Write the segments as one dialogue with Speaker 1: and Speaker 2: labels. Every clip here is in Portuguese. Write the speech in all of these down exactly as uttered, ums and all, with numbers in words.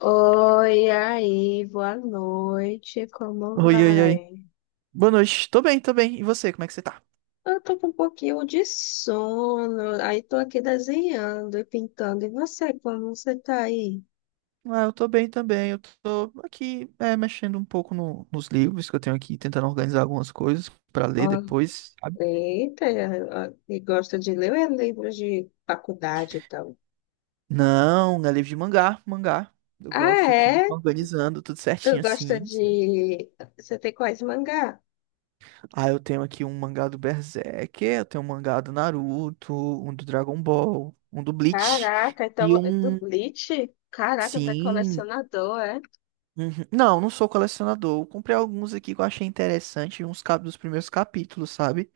Speaker 1: Oi, aí, boa noite, como
Speaker 2: Oi, oi, oi.
Speaker 1: vai?
Speaker 2: Boa noite. Tô bem, tô bem. E você, como é que você tá?
Speaker 1: Eu tô com um pouquinho de sono, aí tô aqui desenhando e pintando. E você, como você tá aí?
Speaker 2: Ah, eu tô bem também. Eu tô aqui, é, mexendo um pouco no- nos livros que eu tenho aqui, tentando organizar algumas coisas pra
Speaker 1: Ó,
Speaker 2: ler depois, sabe?
Speaker 1: eita, ó, e gosta de ler ou é livros de faculdade, então?
Speaker 2: Não, não é livro de mangá, mangá. Eu
Speaker 1: Ah,
Speaker 2: gosto aqui,
Speaker 1: é?
Speaker 2: organizando tudo
Speaker 1: Tu
Speaker 2: certinho
Speaker 1: gosta
Speaker 2: assim.
Speaker 1: de... Você tem quais mangá?
Speaker 2: Ah, eu tenho aqui um mangá do Berserk, eu tenho um mangá do Naruto, um do Dragon Ball, um do Bleach
Speaker 1: Caraca, então,
Speaker 2: e
Speaker 1: do
Speaker 2: um.
Speaker 1: Bleach? Caraca, tá
Speaker 2: Sim,
Speaker 1: colecionador.
Speaker 2: uhum. Não, não sou colecionador. Eu comprei alguns aqui que eu achei interessante, uns cap dos primeiros capítulos, sabe?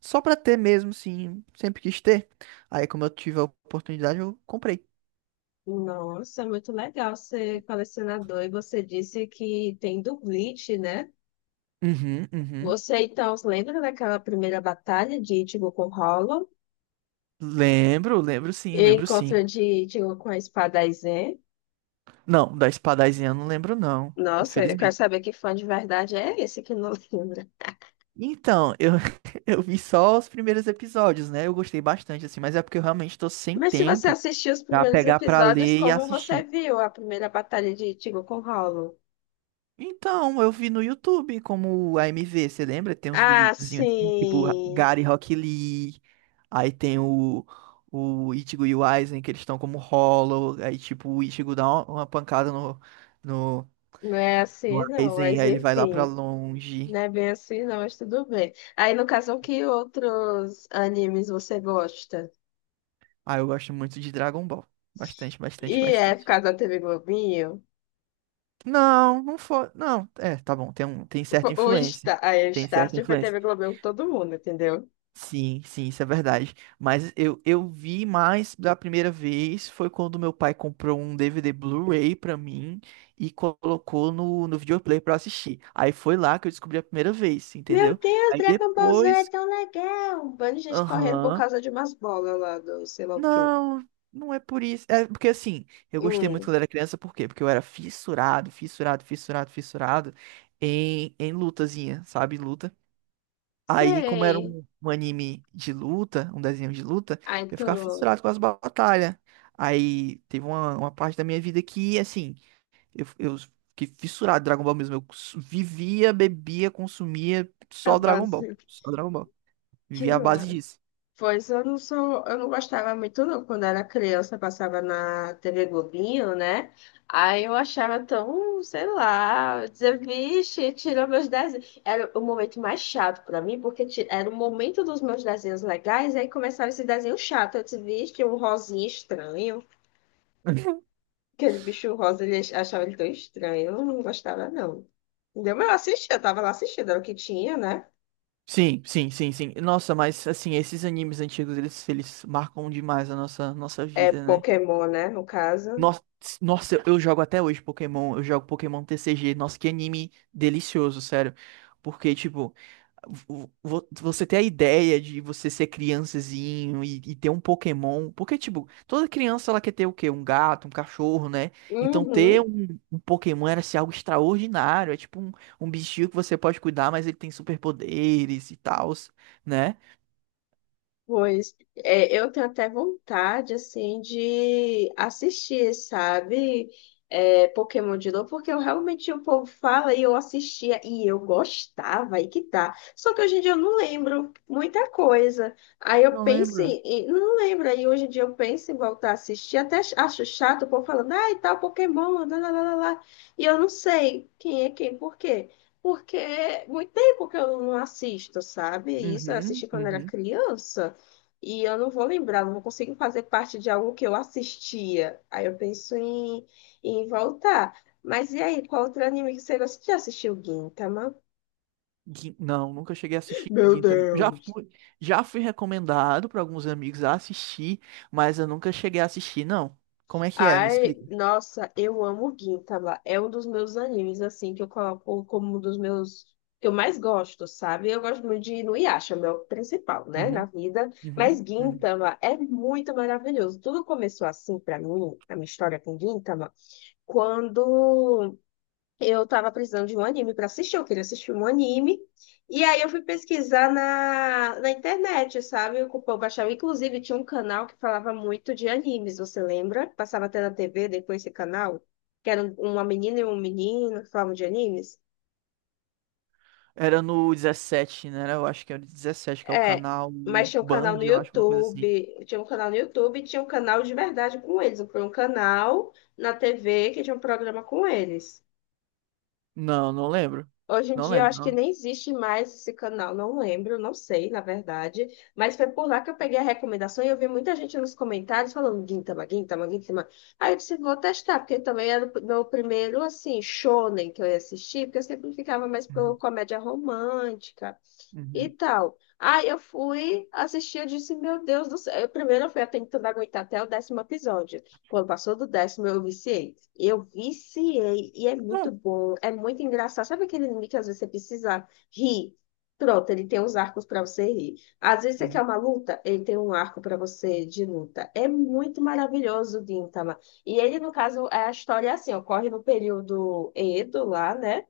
Speaker 2: Só pra ter mesmo, sim, sempre quis ter. Aí, como eu tive a oportunidade, eu comprei.
Speaker 1: Nossa, muito legal ser colecionador. E você disse que tem do Bleach, né?
Speaker 2: Uhum, uhum.
Speaker 1: Você então se lembra daquela primeira batalha de Ichigo com Hollow
Speaker 2: Lembro, lembro sim,
Speaker 1: e
Speaker 2: lembro sim.
Speaker 1: encontro de Ichigo com a espada Aizen?
Speaker 2: Não, da espadazinha eu não lembro não,
Speaker 1: Nossa, eu quero
Speaker 2: infelizmente.
Speaker 1: saber que fã de verdade é esse que não lembra.
Speaker 2: Então, eu, eu vi só os primeiros episódios, né? Eu gostei bastante, assim, mas é porque eu realmente tô sem
Speaker 1: Mas se você
Speaker 2: tempo
Speaker 1: assistiu os
Speaker 2: pra
Speaker 1: primeiros
Speaker 2: pegar pra
Speaker 1: episódios,
Speaker 2: ler e
Speaker 1: como você
Speaker 2: assistir.
Speaker 1: viu a primeira batalha de Ichigo com Hollow?
Speaker 2: Então, eu vi no YouTube como a AMV, você lembra? Tem uns
Speaker 1: Ah,
Speaker 2: videozinhos assim, tipo
Speaker 1: sim.
Speaker 2: Gary Rock Lee, aí tem o, o Ichigo e o Aizen, que eles estão como Hollow, aí tipo o Ichigo dá uma, uma pancada no, no,
Speaker 1: Não é
Speaker 2: no
Speaker 1: assim, não,
Speaker 2: Aizen,
Speaker 1: mas
Speaker 2: aí ele vai lá pra
Speaker 1: enfim.
Speaker 2: longe.
Speaker 1: Não é bem assim, não, mas tudo bem. Aí, no caso, que outros animes você gosta?
Speaker 2: Aí eu gosto muito de Dragon Ball. Bastante, bastante,
Speaker 1: E é por
Speaker 2: bastante.
Speaker 1: causa da T V Globinho?
Speaker 2: Não, não foi. Não, é, tá bom, tem um, tem certa
Speaker 1: O
Speaker 2: influência.
Speaker 1: Star, aí, o
Speaker 2: Tem
Speaker 1: Start
Speaker 2: certa
Speaker 1: foi T
Speaker 2: influência.
Speaker 1: V Globinho com todo mundo, entendeu?
Speaker 2: Sim, sim, isso é verdade. Mas eu, eu vi mais da primeira vez foi quando meu pai comprou um D V D Blu-ray pra mim e colocou no, no videoplay pra eu assistir. Aí foi lá que eu descobri a primeira vez,
Speaker 1: Meu
Speaker 2: entendeu?
Speaker 1: Deus,
Speaker 2: Aí
Speaker 1: Dragon Ball Z é
Speaker 2: depois,
Speaker 1: tão legal! Um bando de gente correndo por
Speaker 2: aham,
Speaker 1: causa de umas bolas lá do sei lá o quê.
Speaker 2: não, não é por isso. É porque assim, eu gostei muito
Speaker 1: Hum,
Speaker 2: quando era criança, por quê? Porque eu era fissurado, fissurado, fissurado, fissurado em, em lutazinha, sabe? Luta. Aí, como era
Speaker 1: sei.
Speaker 2: um, um anime de luta, um desenho de luta,
Speaker 1: Aí
Speaker 2: eu ficava
Speaker 1: tu.
Speaker 2: fissurado com as batalhas. Aí teve uma, uma parte da minha vida que, assim, eu, eu fiquei fissurado em Dragon Ball mesmo. Eu su- vivia, bebia, consumia só Dragon
Speaker 1: Acabou
Speaker 2: Ball. Só Dragon Ball.
Speaker 1: que
Speaker 2: Vivia à
Speaker 1: lá.
Speaker 2: base disso.
Speaker 1: Pois eu não sou, eu não gostava muito não. Quando era criança, passava na T V Globinho, né? Aí eu achava tão, sei lá, eu dizia, vixe, tirou meus desenhos. Era o momento mais chato pra mim, porque ti- era o momento dos meus desenhos legais, aí começava esse desenho chato. Eu disse, vixe, um rosinha estranho. Aquele bicho rosa, ele ach- achava ele tão estranho. Eu não gostava, não. Entendeu? Mas eu assistia, eu tava lá assistindo, era o que tinha, né?
Speaker 2: Sim, sim, sim, sim. Nossa, mas assim, esses animes antigos, eles, eles marcam demais a nossa, nossa
Speaker 1: É
Speaker 2: vida, né?
Speaker 1: Pokémon, né, no caso.
Speaker 2: Nossa, nossa, eu jogo até hoje Pokémon, eu jogo Pokémon T C G. Nossa, que anime delicioso, sério. Porque, tipo, vo- vo- você ter a ideia de você ser criançazinho e, e ter um Pokémon. Porque, tipo, toda criança ela quer ter o quê? Um gato, um cachorro, né? Então, ter
Speaker 1: Uhum.
Speaker 2: um, um Pokémon era assim, algo extraordinário. É tipo um, um bichinho que você pode cuidar, mas ele tem superpoderes e tal, né?
Speaker 1: Pois é, eu tenho até vontade, assim, de assistir, sabe? É, Pokémon de novo, porque eu realmente o povo fala e eu assistia e eu gostava, aí que tá. Só que hoje em dia eu não lembro muita coisa. Aí eu
Speaker 2: Não
Speaker 1: penso
Speaker 2: lembro.
Speaker 1: em, em- não lembro, aí hoje em dia eu penso em voltar a assistir, até ach- acho chato o povo falando, ai, tal Pokémon, lá, lá, lá, lá. Lá". E eu não sei quem é quem, por quê? Porque é muito tempo que eu não assisto, sabe? Isso eu
Speaker 2: Uhum,
Speaker 1: assisti quando era
Speaker 2: uhum.
Speaker 1: criança. E eu não vou lembrar, não vou conseguir fazer parte de algo que eu assistia. Aí eu penso em, em voltar. Mas e aí, qual outro anime que você gosta? Você já assistiu Gintama?
Speaker 2: Gin- Não, nunca cheguei a assistir
Speaker 1: Meu
Speaker 2: Gintama. Já
Speaker 1: Deus!
Speaker 2: fui, já fui recomendado para alguns amigos a assistir, mas eu nunca cheguei a assistir, não. Como é que é? Me
Speaker 1: Ai,
Speaker 2: explica.
Speaker 1: nossa, eu amo Gintama. É um dos meus animes, assim, que eu coloco como um dos meus... que eu mais gosto, sabe? Eu gosto muito de Inuyasha, meu principal, né, na
Speaker 2: Uhum,
Speaker 1: vida. Mas
Speaker 2: uhum, uhum.
Speaker 1: Gintama é muito maravilhoso. Tudo começou assim pra mim, a minha história com Gintama, quando... Eu tava precisando de um anime pra assistir, eu queria assistir um anime. E aí eu fui pesquisar na, na internet, sabe? Eu, eu baixava, inclusive, tinha um canal que falava muito de animes, você lembra? Passava até na T V depois esse canal, que era um, uma menina e um menino que falavam de animes.
Speaker 2: Era no dezessete, né? Eu acho que era o dezessete, que é o
Speaker 1: É,
Speaker 2: canal
Speaker 1: mas tinha um canal
Speaker 2: Band,
Speaker 1: no
Speaker 2: eu acho, uma coisa assim.
Speaker 1: YouTube, tinha um canal no YouTube e tinha um canal de verdade com eles. Foi um canal na T V que tinha um programa com eles.
Speaker 2: Não, não lembro.
Speaker 1: Hoje em
Speaker 2: Não
Speaker 1: dia, eu
Speaker 2: lembro.
Speaker 1: acho que
Speaker 2: Não.
Speaker 1: nem existe mais esse canal, não lembro, não sei, na verdade. Mas foi por lá que eu peguei a recomendação e eu vi muita gente nos comentários falando Gintama, Gintama, Gintama. Aí eu disse, vou testar, porque também era o meu primeiro, assim, shonen que eu ia assistir, porque eu sempre ficava mais pro
Speaker 2: Uhum,
Speaker 1: comédia romântica e
Speaker 2: uhum,
Speaker 1: tal. Aí eu fui assistir, eu disse, meu Deus do céu. Eu, primeiro eu fui tentando aguentar até o décimo episódio. Quando passou do décimo, eu viciei. Eu viciei e é muito
Speaker 2: não.
Speaker 1: bom, é muito engraçado. Sabe aquele anime que às vezes você precisa rir? Pronto, ele tem uns arcos para você rir. Às vezes você quer
Speaker 2: Uhum,
Speaker 1: uma luta, ele tem um arco para você de luta. É muito maravilhoso o Gintama. E ele, no caso, é a história é assim, ocorre no período Edo lá, né?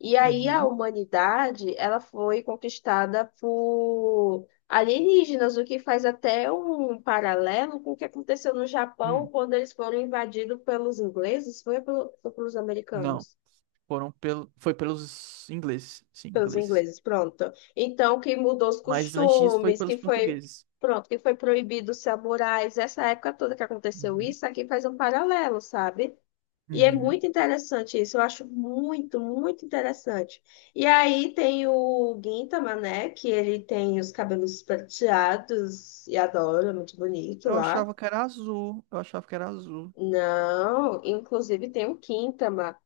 Speaker 1: E aí a
Speaker 2: uhum,
Speaker 1: humanidade, ela foi conquistada por alienígenas, o que faz até um paralelo com o que aconteceu no Japão
Speaker 2: hum,
Speaker 1: quando eles foram invadidos pelos ingleses, foi, pelo- foi pelos
Speaker 2: não.
Speaker 1: americanos,
Speaker 2: Foram pelo, foi pelos ingleses, sim,
Speaker 1: pelos
Speaker 2: ingleses.
Speaker 1: ingleses, pronto. Então, que mudou os
Speaker 2: Mas antes disso foi
Speaker 1: costumes, que
Speaker 2: pelos
Speaker 1: foi,
Speaker 2: portugueses.
Speaker 1: pronto, que foi proibido os samurais, essa época toda que aconteceu
Speaker 2: Uhum,
Speaker 1: isso, aqui faz um paralelo, sabe? E é
Speaker 2: uhum.
Speaker 1: muito interessante isso, eu acho muito, muito interessante. E aí tem o Gintama, né? Que ele tem os cabelos prateados e adoro, é muito bonito
Speaker 2: Eu
Speaker 1: lá.
Speaker 2: achava que era azul. Eu achava que era azul.
Speaker 1: Não, inclusive tem o Quintama.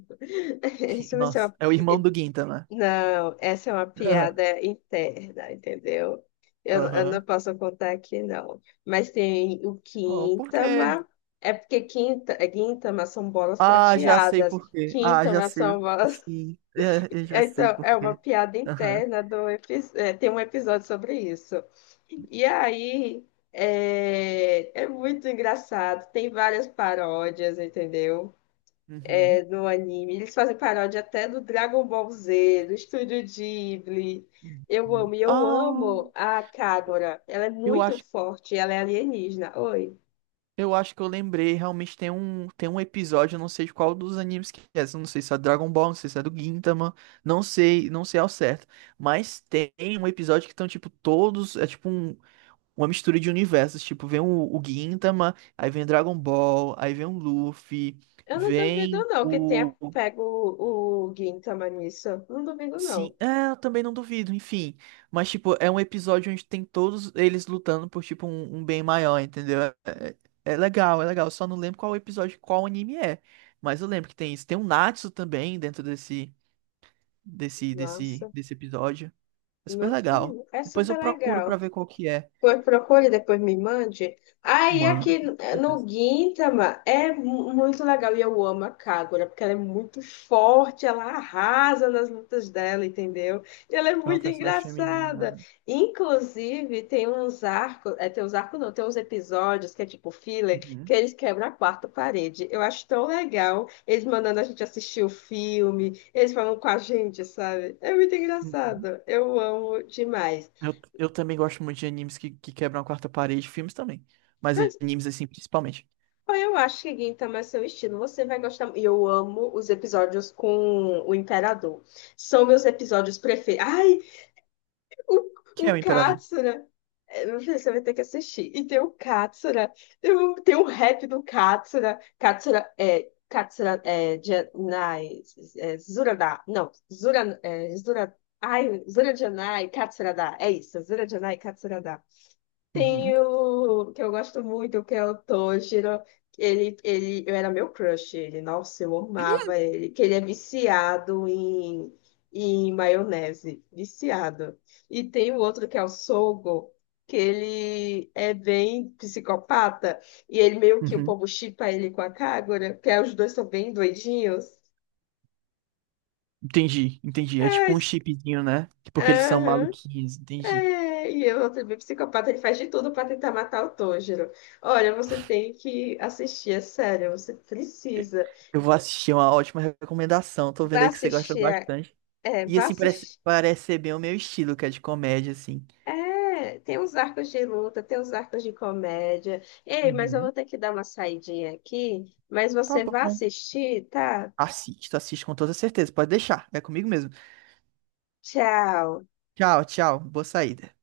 Speaker 1: Isso vai ser
Speaker 2: Nossa,
Speaker 1: uma...
Speaker 2: é o irmão do Ginta, né?
Speaker 1: Não, essa é uma piada interna, entendeu? Eu, eu não
Speaker 2: Aham.
Speaker 1: posso contar aqui, não. Mas tem o
Speaker 2: Oh, por quê?
Speaker 1: Quintama, é porque quinta, Gintama são bolas
Speaker 2: Ah, já sei
Speaker 1: prateadas.
Speaker 2: por quê. Ah, já
Speaker 1: Quintama
Speaker 2: sei.
Speaker 1: são bolas.
Speaker 2: Sim, é, eu já sei
Speaker 1: Então, é
Speaker 2: por
Speaker 1: uma
Speaker 2: quê.
Speaker 1: piada
Speaker 2: Aham.
Speaker 1: interna do epi- é, tem um episódio sobre isso. E aí é, é muito engraçado. Tem várias paródias, entendeu?
Speaker 2: Uhum.
Speaker 1: É, no anime. Eles fazem paródia até do Dragon Ball Z, do Estúdio Ghibli. Eu
Speaker 2: Uhum.
Speaker 1: amo, e eu
Speaker 2: Ah,
Speaker 1: amo a Kagura. Ela é
Speaker 2: eu
Speaker 1: muito
Speaker 2: acho,
Speaker 1: forte, ela é alienígena. Oi.
Speaker 2: eu acho que eu lembrei. Realmente tem um, tem um episódio, eu não sei de qual dos animes que é. Eu não sei se é Dragon Ball, não sei se é do Gintama. Não sei, não sei ao certo. Mas tem um episódio que estão, tipo, todos. É tipo um. Uma mistura de universos. Tipo, vem o, o Gintama, aí vem Dragon Ball, aí vem o Luffy,
Speaker 1: Eu não duvido,
Speaker 2: vem
Speaker 1: não, que tenha
Speaker 2: o. o-
Speaker 1: pego o, o Gintama nisso. Não duvido, não.
Speaker 2: sim, é, eu também não duvido, enfim. Mas, tipo, é um episódio onde tem todos eles lutando por, tipo, um, um bem maior, entendeu? É, é- é legal, é legal. Eu só não lembro qual episódio, qual anime é. Mas eu lembro que tem isso. Tem um Natsu também dentro desse, desse, desse,
Speaker 1: Nossa.
Speaker 2: desse episódio. É super
Speaker 1: Meu
Speaker 2: legal.
Speaker 1: filho, é
Speaker 2: Depois eu
Speaker 1: super
Speaker 2: procuro pra
Speaker 1: legal.
Speaker 2: ver qual que é.
Speaker 1: Pois procure, depois me mande. Aí
Speaker 2: Mano,
Speaker 1: aqui
Speaker 2: com
Speaker 1: eh, no
Speaker 2: certeza.
Speaker 1: Gintama é mu- muito legal e eu amo a Kagura, porque ela é muito forte, ela arrasa nas lutas dela, entendeu? E ela é
Speaker 2: É uma
Speaker 1: muito
Speaker 2: personagem
Speaker 1: engraçada.
Speaker 2: feminina.
Speaker 1: Inclusive, tem uns arcos, é, tem uns arcos não, tem uns episódios que é tipo filler, que
Speaker 2: Uhum.
Speaker 1: eles quebram a quarta parede. Eu acho tão legal eles mandando a gente assistir o filme, eles falam com a gente, sabe? É muito
Speaker 2: Uhum.
Speaker 1: engraçado. Eu amo demais.
Speaker 2: Eu, eu também gosto muito de animes que, que quebram a quarta parede, filmes também. Mas animes, assim, principalmente.
Speaker 1: Bom, eu acho que Gintama é seu estilo. Você vai gostar. E eu amo os episódios com o Imperador. São meus episódios preferidos. Ai,
Speaker 2: Que
Speaker 1: o,
Speaker 2: é o
Speaker 1: o
Speaker 2: Imperador.
Speaker 1: Katsura. É, meu filho, você vai ter que assistir. E tem o Katsura. Tem o, tem o rap do Katsura. Katsura é. Katsura é. Janai. É, Zurada. Não. Zura, é, Zura, ai, Zura Janai, Katsura. É isso. Zura Janai, Katsura
Speaker 2: Uhum.
Speaker 1: tem o que eu gosto muito, que é o Toshiro. Que Ele, ele, eu era meu crush, ele, nossa, eu amava ele, que ele é viciado em, em maionese, viciado. E tem o outro que é o Sogo, que ele é bem psicopata, e ele meio que o
Speaker 2: Uhum.
Speaker 1: povo shippa ele com a Kagura, que é, os dois são bem doidinhos.
Speaker 2: Entendi, entendi. É tipo um
Speaker 1: Mas,
Speaker 2: chipzinho, né? Porque eles são maluquinhos, entendi.
Speaker 1: é, e eu também psicopata, ele faz de tudo para tentar matar o Tanjiro. Olha, você tem que assistir, é sério, você precisa.
Speaker 2: Eu vou assistir, é uma ótima recomendação. Tô vendo
Speaker 1: Vá
Speaker 2: aí que você gosta
Speaker 1: assistir, a-
Speaker 2: bastante.
Speaker 1: é,
Speaker 2: E
Speaker 1: vá
Speaker 2: assim, parece,
Speaker 1: assistir.
Speaker 2: parece ser bem o meu estilo, que é de comédia, assim.
Speaker 1: É, tem os arcos de luta, tem os arcos de comédia. Ei, mas eu
Speaker 2: Uhum.
Speaker 1: vou ter que dar uma saidinha aqui, mas
Speaker 2: Tá
Speaker 1: você vai
Speaker 2: bom.
Speaker 1: assistir, tá?
Speaker 2: Assisto, assisto com toda certeza. Pode deixar. É comigo mesmo.
Speaker 1: Tchau.
Speaker 2: Tchau, tchau. Boa saída.